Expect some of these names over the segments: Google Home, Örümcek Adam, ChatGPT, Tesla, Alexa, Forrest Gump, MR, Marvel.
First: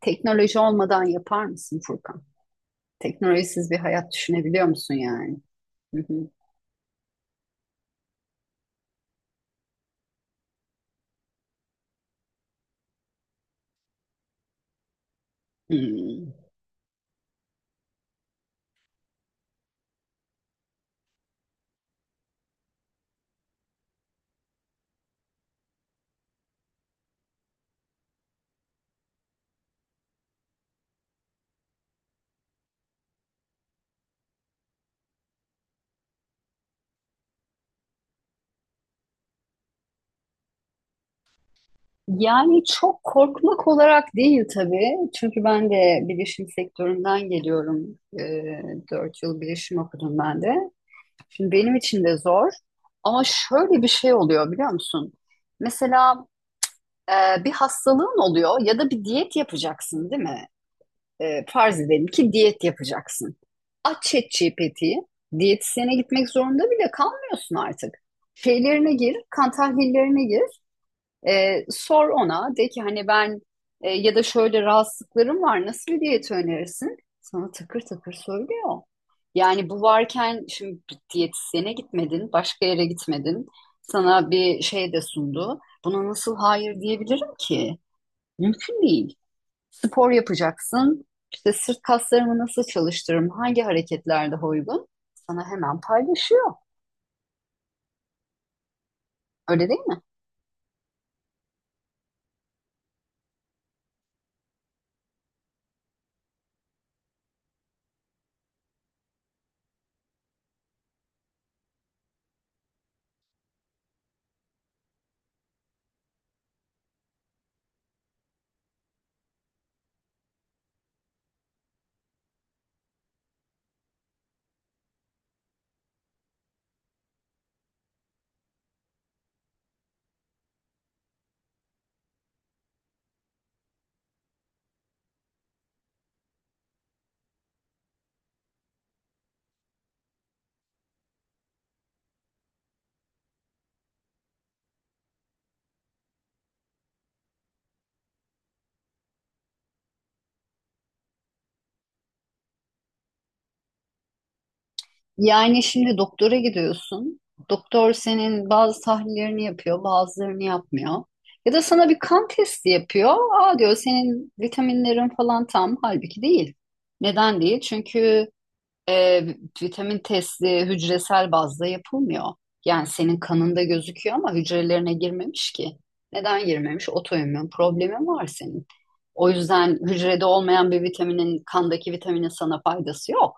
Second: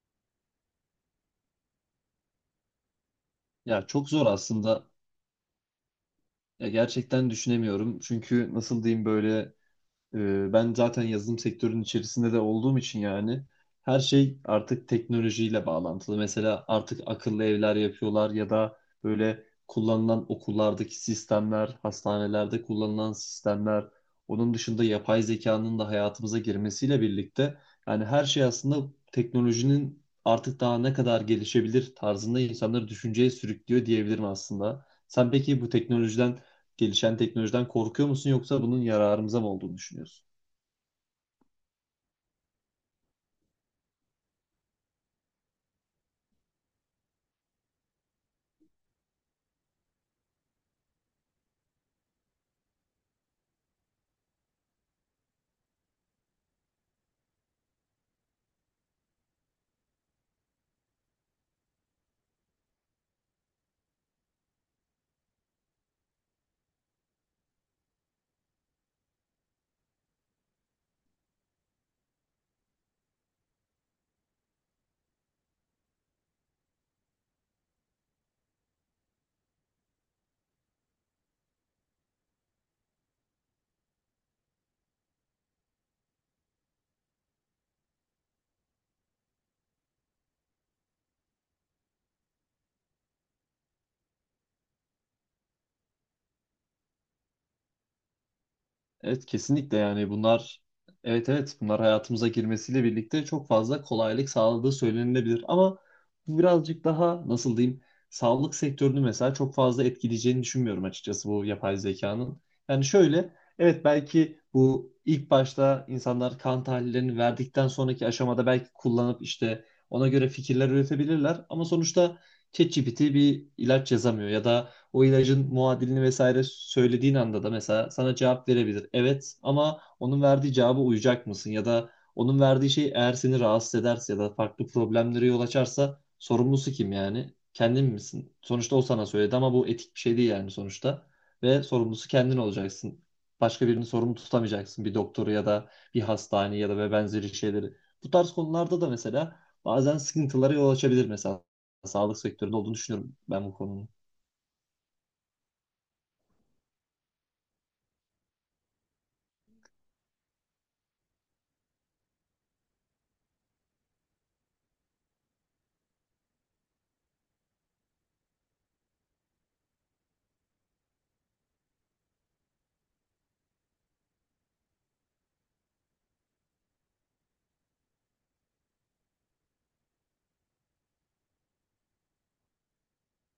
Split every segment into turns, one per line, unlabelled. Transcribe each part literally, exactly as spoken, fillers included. Teknoloji olmadan yapar mısın Furkan? Teknolojisiz bir
Ya çok
hayat
zor
düşünebiliyor
aslında.
musun yani? Hı hı.
Ya gerçekten düşünemiyorum. Çünkü nasıl diyeyim böyle ee, Ben zaten yazılım sektörünün içerisinde de olduğum için yani her şey artık teknolojiyle bağlantılı.
Hmm.
Mesela artık akıllı evler yapıyorlar ya da böyle kullanılan okullardaki sistemler, hastanelerde kullanılan sistemler, onun dışında yapay zekanın da hayatımıza girmesiyle birlikte yani her şey aslında teknolojinin artık daha ne kadar gelişebilir tarzında insanları düşünceye sürüklüyor diyebilirim aslında. Sen peki bu teknolojiden gelişen teknolojiden korkuyor musun yoksa bunun yararımıza mı olduğunu düşünüyorsun?
Yani çok korkmak olarak değil tabii. Çünkü ben de bilişim sektöründen geliyorum. Ee, dört yıl bilişim okudum ben de. Şimdi benim için de zor. Ama şöyle bir şey oluyor biliyor musun? Mesela e, bir hastalığın oluyor ya da bir diyet yapacaksın değil mi? e, farz edelim ki diyet yapacaksın. Aç ChatGPT'yi. Diyetisyene gitmek zorunda bile kalmıyorsun artık. Şeylerine gir, kan tahlillerine gir. E, sor ona. De ki hani ben e, ya da şöyle rahatsızlıklarım var. Nasıl bir diyet önerirsin? Sana takır takır söylüyor. Yani bu varken şimdi bir diyetisyene gitmedin, başka yere gitmedin. Sana bir şey de sundu. Buna nasıl hayır diyebilirim ki? Mümkün değil. Spor yapacaksın. İşte sırt kaslarımı nasıl çalıştırırım? Hangi hareketlerde uygun? Sana hemen paylaşıyor.
Evet,
Öyle
kesinlikle,
değil mi?
yani bunlar, evet evet, bunlar hayatımıza girmesiyle birlikte çok fazla kolaylık sağladığı söylenilebilir ama bu birazcık daha nasıl diyeyim, sağlık sektörünü mesela çok fazla etkileyeceğini düşünmüyorum açıkçası, bu yapay zekanın. Yani şöyle, evet, belki bu ilk başta insanlar kan tahlillerini verdikten sonraki aşamada belki kullanıp işte ona göre fikirler üretebilirler ama sonuçta ChatGPT bir ilaç yazamıyor ya da o ilacın muadilini vesaire söylediğin anda da mesela sana cevap verebilir. Evet, ama onun verdiği cevaba uyacak mısın? Ya da onun verdiği şey eğer seni rahatsız ederse ya da farklı problemlere yol açarsa sorumlusu kim yani? Kendin misin? Sonuçta o sana söyledi ama bu etik bir şey değil yani sonuçta. Ve sorumlusu kendin olacaksın. Başka birini sorumlu tutamayacaksın. Bir doktoru ya da bir hastane ya da ve benzeri şeyleri. Bu tarz konularda da mesela bazen sıkıntılara yol açabilir mesela. Sağlık sektöründe olduğunu düşünüyorum ben bu konunun.
Yani şimdi doktora gidiyorsun. Doktor senin bazı tahlillerini yapıyor, bazılarını yapmıyor. Ya da sana bir kan testi yapıyor. Aa diyor senin vitaminlerin falan tam. Halbuki değil. Neden değil? Çünkü e, vitamin testi hücresel bazda yapılmıyor. Yani senin kanında gözüküyor ama hücrelerine girmemiş ki. Neden girmemiş? Otoimmün problemin var senin. O yüzden hücrede olmayan bir vitaminin, kandaki vitaminin sana faydası yok.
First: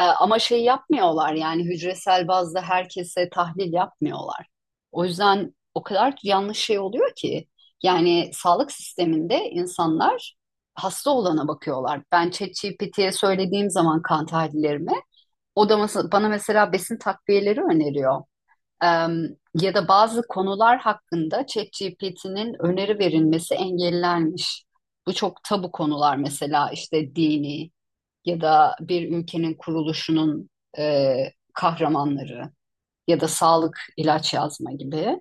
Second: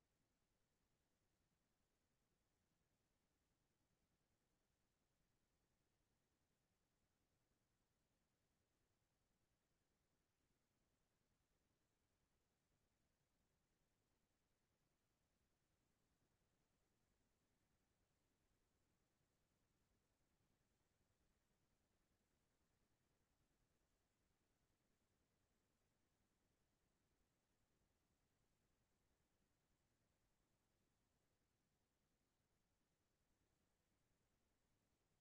E, ama şey yapmıyorlar yani hücresel bazda herkese tahlil yapmıyorlar. O yüzden o kadar yanlış şey oluyor ki. Yani sağlık sisteminde insanlar hasta olana bakıyorlar. Ben ChatGPT'ye ye söylediğim zaman kan tahlillerimi o da mes- bana mesela besin takviyeleri öneriyor. Em, ya da bazı konular hakkında ChatGPT'nin öneri verilmesi engellenmiş. Bu çok tabu konular mesela işte dini ya da bir ülkenin kuruluşunun e, kahramanları ya da sağlık ilaç yazma gibi.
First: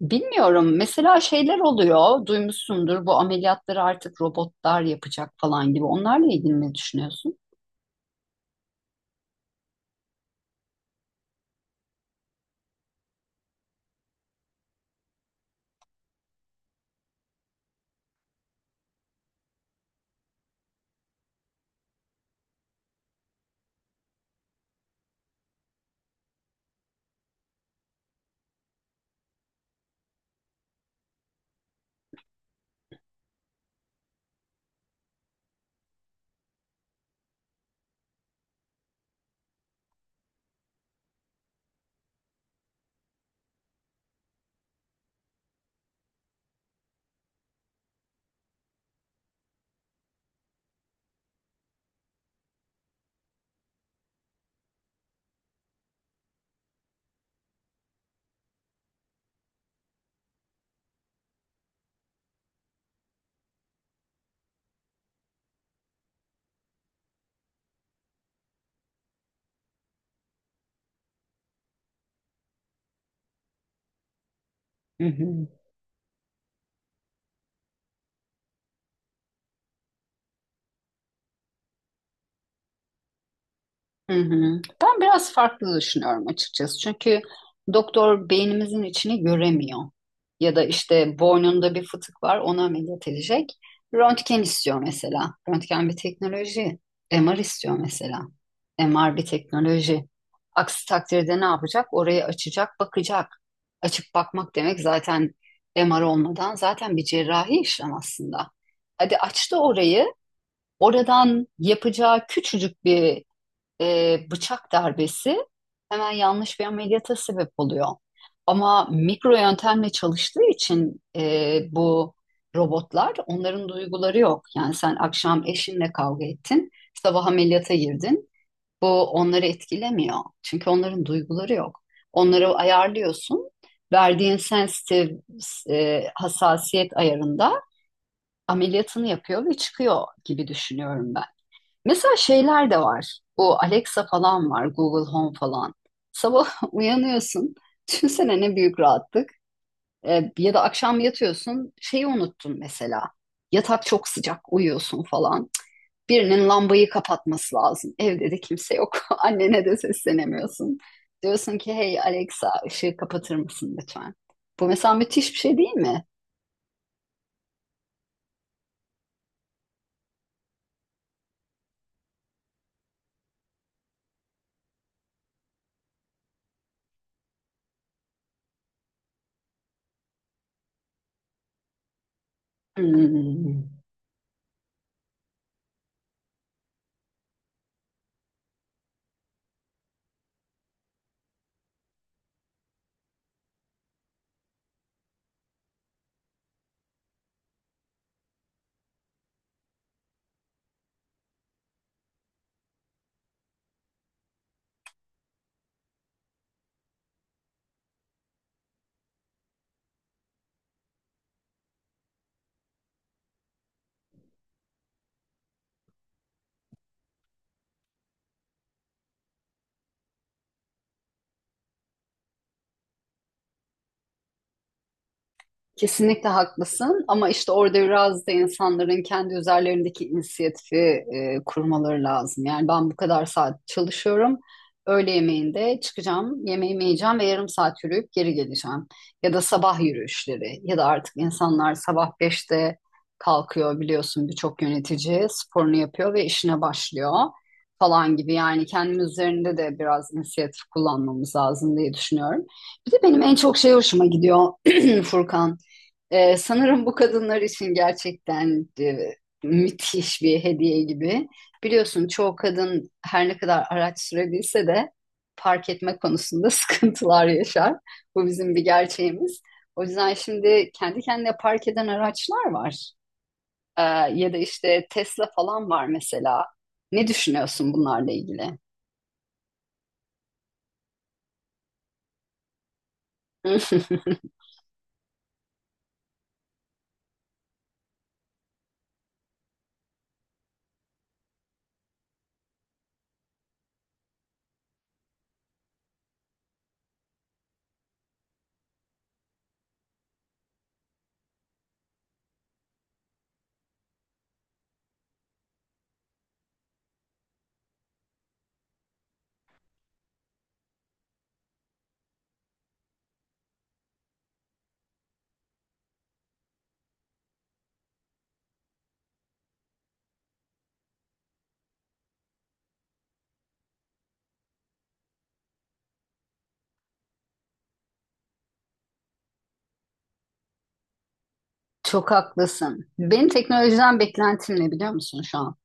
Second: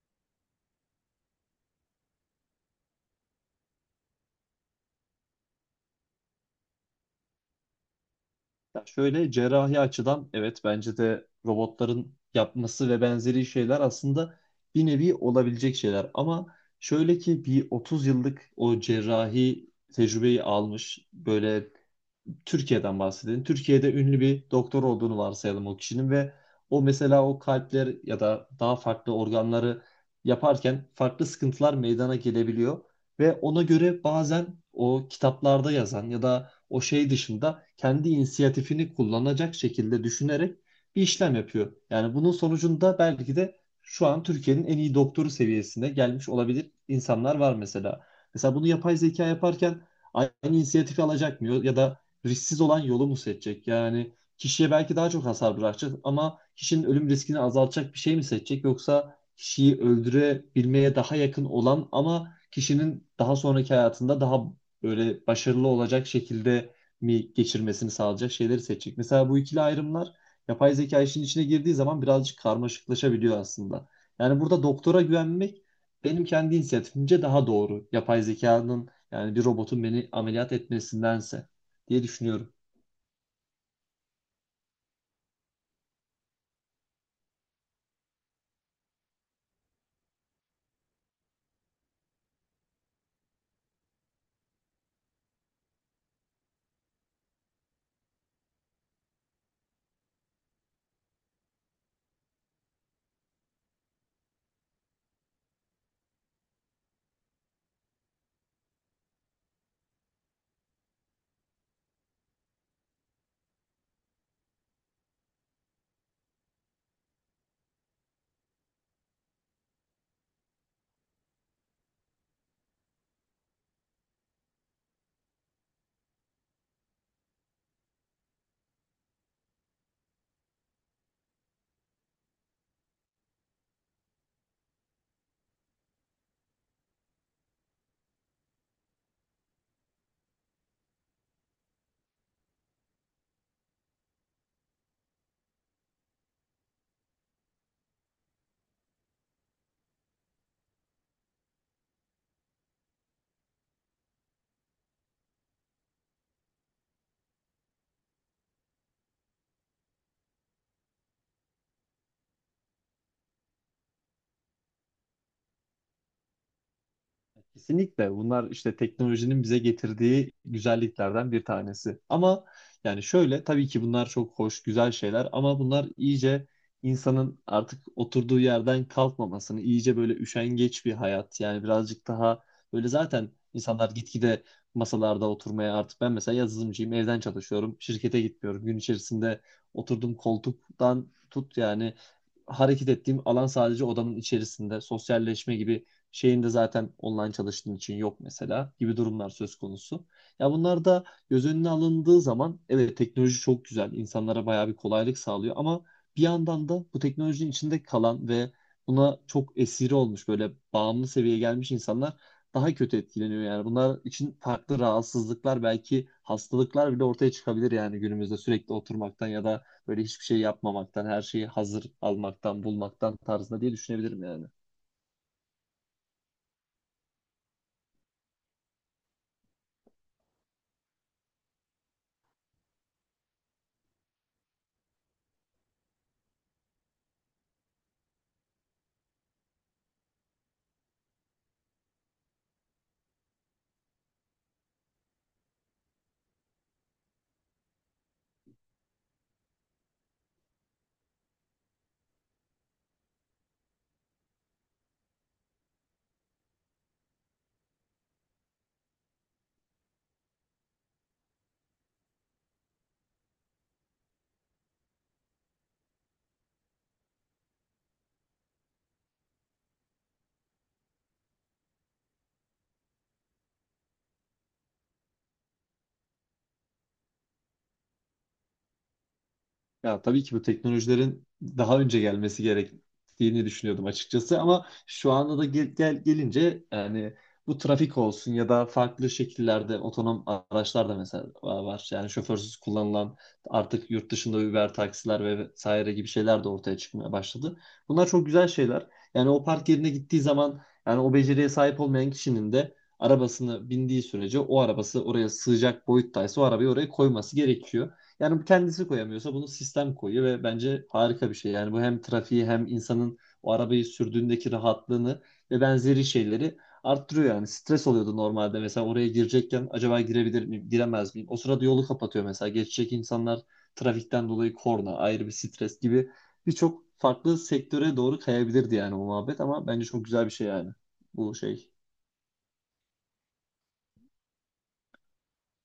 Bilmiyorum mesela şeyler oluyor duymuşsundur bu ameliyatları artık robotlar yapacak falan gibi. Onlarla ilgili ne düşünüyorsun?
Ya şöyle, cerrahi açıdan evet bence de robotların yapması ve benzeri şeyler aslında bir nevi olabilecek şeyler. Ama şöyle ki, bir otuz yıllık o cerrahi tecrübeyi almış, böyle Türkiye'den bahsedelim. Türkiye'de ünlü bir doktor olduğunu varsayalım o kişinin, ve o mesela o kalpler ya da daha farklı organları yaparken farklı sıkıntılar meydana gelebiliyor ve ona göre bazen o kitaplarda yazan ya da o şey dışında kendi inisiyatifini kullanacak şekilde düşünerek bir işlem yapıyor. Yani bunun sonucunda belki de şu an Türkiye'nin en iyi doktoru seviyesine gelmiş olabilir insanlar var mesela. Mesela bunu yapay zeka yaparken aynı inisiyatifi alacak mı, ya da risksiz olan yolu mu seçecek? Yani kişiye belki daha çok hasar bırakacak ama kişinin ölüm riskini azaltacak bir şey mi seçecek? Yoksa kişiyi öldürebilmeye daha yakın olan ama kişinin daha sonraki hayatında daha böyle başarılı olacak şekilde mi geçirmesini sağlayacak şeyleri seçecek? Mesela bu ikili ayrımlar yapay zeka işin içine girdiği zaman birazcık karmaşıklaşabiliyor aslında. Yani burada doktora
Hı hı.
güvenmek benim kendi inisiyatifimce daha doğru, yapay zekanın, yani bir robotun beni ameliyat etmesindense, diye düşünüyorum.
Hı hı. Ben biraz farklı düşünüyorum açıkçası. Çünkü doktor beynimizin içini göremiyor. Ya da işte boynunda bir fıtık var, ona ameliyat edecek. Röntgen istiyor mesela. Röntgen bir teknoloji. M R istiyor mesela. M R bir teknoloji. Aksi takdirde ne yapacak? Orayı açacak, bakacak. Açıp bakmak demek zaten M R olmadan zaten bir cerrahi işlem aslında. Hadi açtı orayı. Oradan yapacağı küçücük bir e, bıçak darbesi hemen yanlış bir ameliyata sebep oluyor. Ama mikro yöntemle çalıştığı için e, bu robotlar onların duyguları yok. Yani sen akşam eşinle kavga ettin, sabah ameliyata girdin. Bu onları etkilemiyor. Çünkü onların duyguları yok. Onları ayarlıyorsun. Verdiğin sensitive e, hassasiyet ayarında ameliyatını yapıyor ve çıkıyor gibi düşünüyorum. Mesela şeyler de var. Bu Alexa falan var, Google Home falan. Sabah uyanıyorsun. Düşünsene ne büyük rahatlık. Ee, ya da akşam yatıyorsun, şeyi unuttun mesela. Yatak çok sıcak, uyuyorsun falan. Cık, Birinin lambayı kapatması lazım. Evde de kimse yok. Annene de seslenemiyorsun. Diyorsun ki hey Alexa ışığı kapatır mısın lütfen? Bu mesela müthiş bir şey değil mi?
Kesinlikle bunlar işte teknolojinin bize getirdiği güzelliklerden bir tanesi. Ama yani şöyle, tabii ki bunlar çok hoş, güzel şeyler ama bunlar iyice insanın artık oturduğu yerden kalkmamasını, iyice böyle üşengeç bir hayat, yani birazcık daha böyle, zaten
Hmm.
insanlar gitgide masalarda oturmaya, artık ben mesela yazılımcıyım, evden çalışıyorum, şirkete gitmiyorum. Gün içerisinde oturduğum koltuktan tut, yani hareket ettiğim alan sadece odanın içerisinde, sosyalleşme gibi şeyinde zaten online çalıştığın için yok mesela, gibi durumlar söz konusu. Ya bunlar da göz önüne alındığı zaman evet teknoloji çok güzel, insanlara bayağı bir kolaylık sağlıyor ama bir yandan da bu teknolojinin içinde kalan ve buna çok esiri olmuş, böyle bağımlı seviyeye gelmiş insanlar daha kötü etkileniyor yani. Bunlar için farklı rahatsızlıklar, belki hastalıklar bile ortaya çıkabilir yani günümüzde, sürekli oturmaktan ya da böyle hiçbir şey yapmamaktan, her şeyi hazır almaktan, bulmaktan tarzında, diye düşünebilirim yani.
Kesinlikle haklısın ama işte orada biraz da insanların kendi üzerlerindeki inisiyatifi e, kurmaları lazım. Yani ben bu kadar saat çalışıyorum. Öğle yemeğinde çıkacağım, yemeğimi yiyeceğim ve yarım saat yürüyüp geri geleceğim. Ya da sabah yürüyüşleri ya da artık insanlar sabah beşte kalkıyor biliyorsun birçok yönetici sporunu yapıyor ve işine başlıyor falan gibi. Yani kendimiz üzerinde de biraz inisiyatif kullanmamız lazım diye düşünüyorum. Bir de benim en çok şey hoşuma gidiyor Furkan. Ee, sanırım bu kadınlar için gerçekten e, müthiş bir hediye gibi. Biliyorsun çoğu kadın her ne kadar araç sürebilse de park etme konusunda sıkıntılar yaşar. Bu bizim bir gerçeğimiz. O yüzden şimdi kendi kendine park eden araçlar var. Ee, ya da işte Tesla falan var mesela. Ne düşünüyorsun bunlarla ilgili?
Ya tabii ki bu teknolojilerin daha önce gelmesi gerektiğini düşünüyordum açıkçası ama şu anda da gel, gel- gelince yani, bu trafik olsun ya da farklı şekillerde otonom araçlar da mesela var. Yani şoförsüz kullanılan, artık yurt dışında Uber taksiler ve vesaire gibi şeyler de ortaya çıkmaya başladı. Bunlar çok güzel şeyler. Yani o park yerine gittiği zaman, yani o beceriye sahip olmayan kişinin de arabasını bindiği sürece, o arabası oraya sığacak boyuttaysa o arabayı oraya koyması gerekiyor. Yani bu kendisi koyamıyorsa bunu sistem koyuyor ve bence harika bir şey. Yani bu hem trafiği hem insanın o arabayı sürdüğündeki rahatlığını ve benzeri şeyleri arttırıyor yani. Stres oluyordu normalde, mesela oraya girecekken acaba girebilir miyim, giremez miyim? O sırada yolu kapatıyor mesela. Geçecek insanlar, trafikten dolayı korna, ayrı bir stres gibi birçok farklı sektöre doğru kayabilirdi yani o muhabbet, ama bence çok güzel bir şey yani bu şey.
Çok haklısın. Benim teknolojiden beklentim ne biliyor musun şu an?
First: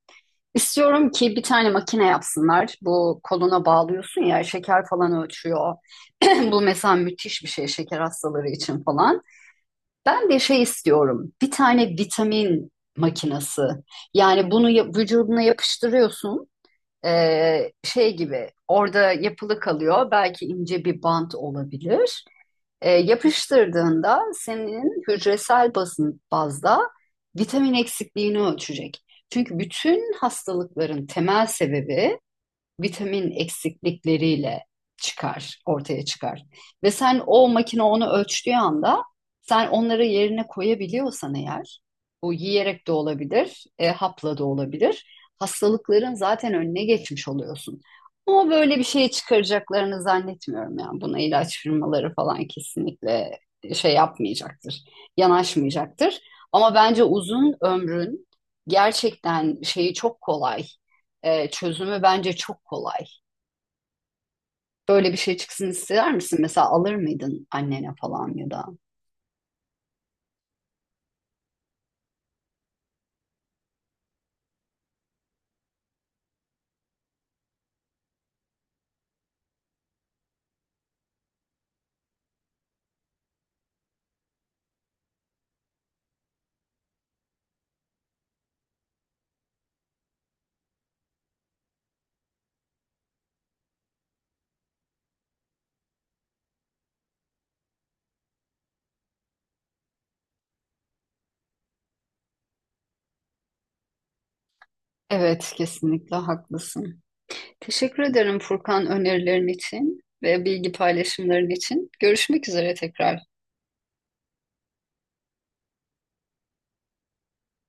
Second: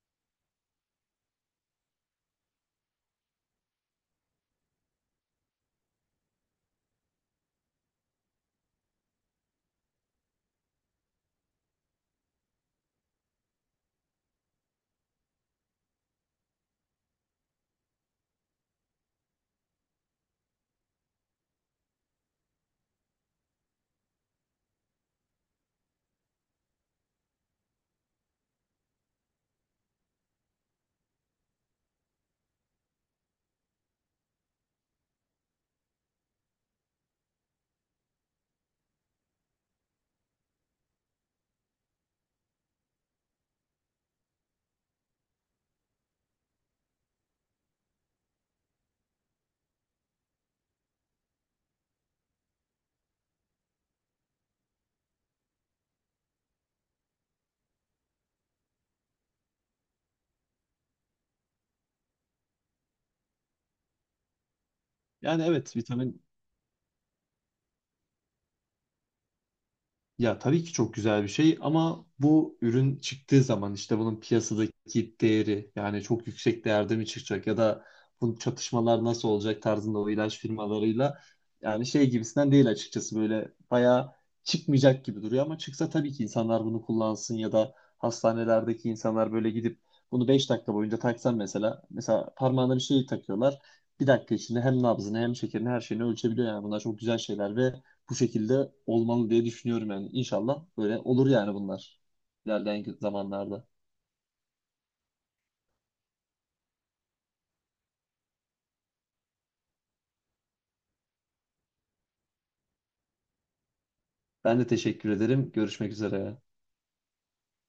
İstiyorum ki bir tane makine yapsınlar. Bu koluna bağlıyorsun ya şeker falan ölçüyor. Bu mesela müthiş bir şey şeker hastaları için falan. Ben de şey istiyorum. Bir tane vitamin makinesi. Yani bunu ya- vücuduna yapıştırıyorsun. Ee, şey gibi orada yapılı kalıyor. Belki ince bir bant olabilir. E, yapıştırdığında senin hücresel basın bazda vitamin eksikliğini ölçecek. Çünkü bütün hastalıkların temel sebebi vitamin eksiklikleriyle çıkar, ortaya çıkar. Ve sen o makine onu ölçtüğü anda sen onları yerine koyabiliyorsan eğer, bu yiyerek de olabilir, e, hapla da olabilir. Hastalıkların zaten önüne geçmiş oluyorsun. Ama böyle bir şey çıkaracaklarını zannetmiyorum yani. Buna ilaç firmaları falan kesinlikle şey yapmayacaktır, yanaşmayacaktır. Ama bence uzun ömrün gerçekten şeyi çok kolay e, çözümü bence çok kolay. Böyle bir şey
Yani
çıksın
evet,
ister
vitamin,
misin? Mesela alır mıydın annene falan ya da?
ya tabii ki çok güzel bir şey ama bu ürün çıktığı zaman işte bunun piyasadaki değeri yani çok yüksek değerde mi çıkacak ya da bu çatışmalar nasıl olacak tarzında o ilaç firmalarıyla, yani şey gibisinden değil açıkçası, böyle bayağı çıkmayacak gibi duruyor ama çıksa tabii ki insanlar bunu kullansın ya da hastanelerdeki insanlar böyle gidip bunu beş dakika boyunca taksan, mesela mesela parmağına bir şey takıyorlar, bir dakika içinde hem nabzını hem şekerini her şeyini ölçebiliyor, yani bunlar çok güzel şeyler ve bu şekilde olmalı diye düşünüyorum yani. İnşallah böyle olur yani bunlar ilerleyen zamanlarda.
Evet, kesinlikle haklısın. Teşekkür ederim Furkan önerilerin için ve bilgi paylaşımların için. Görüşmek üzere tekrar.
Ben de teşekkür ederim. Görüşmek üzere.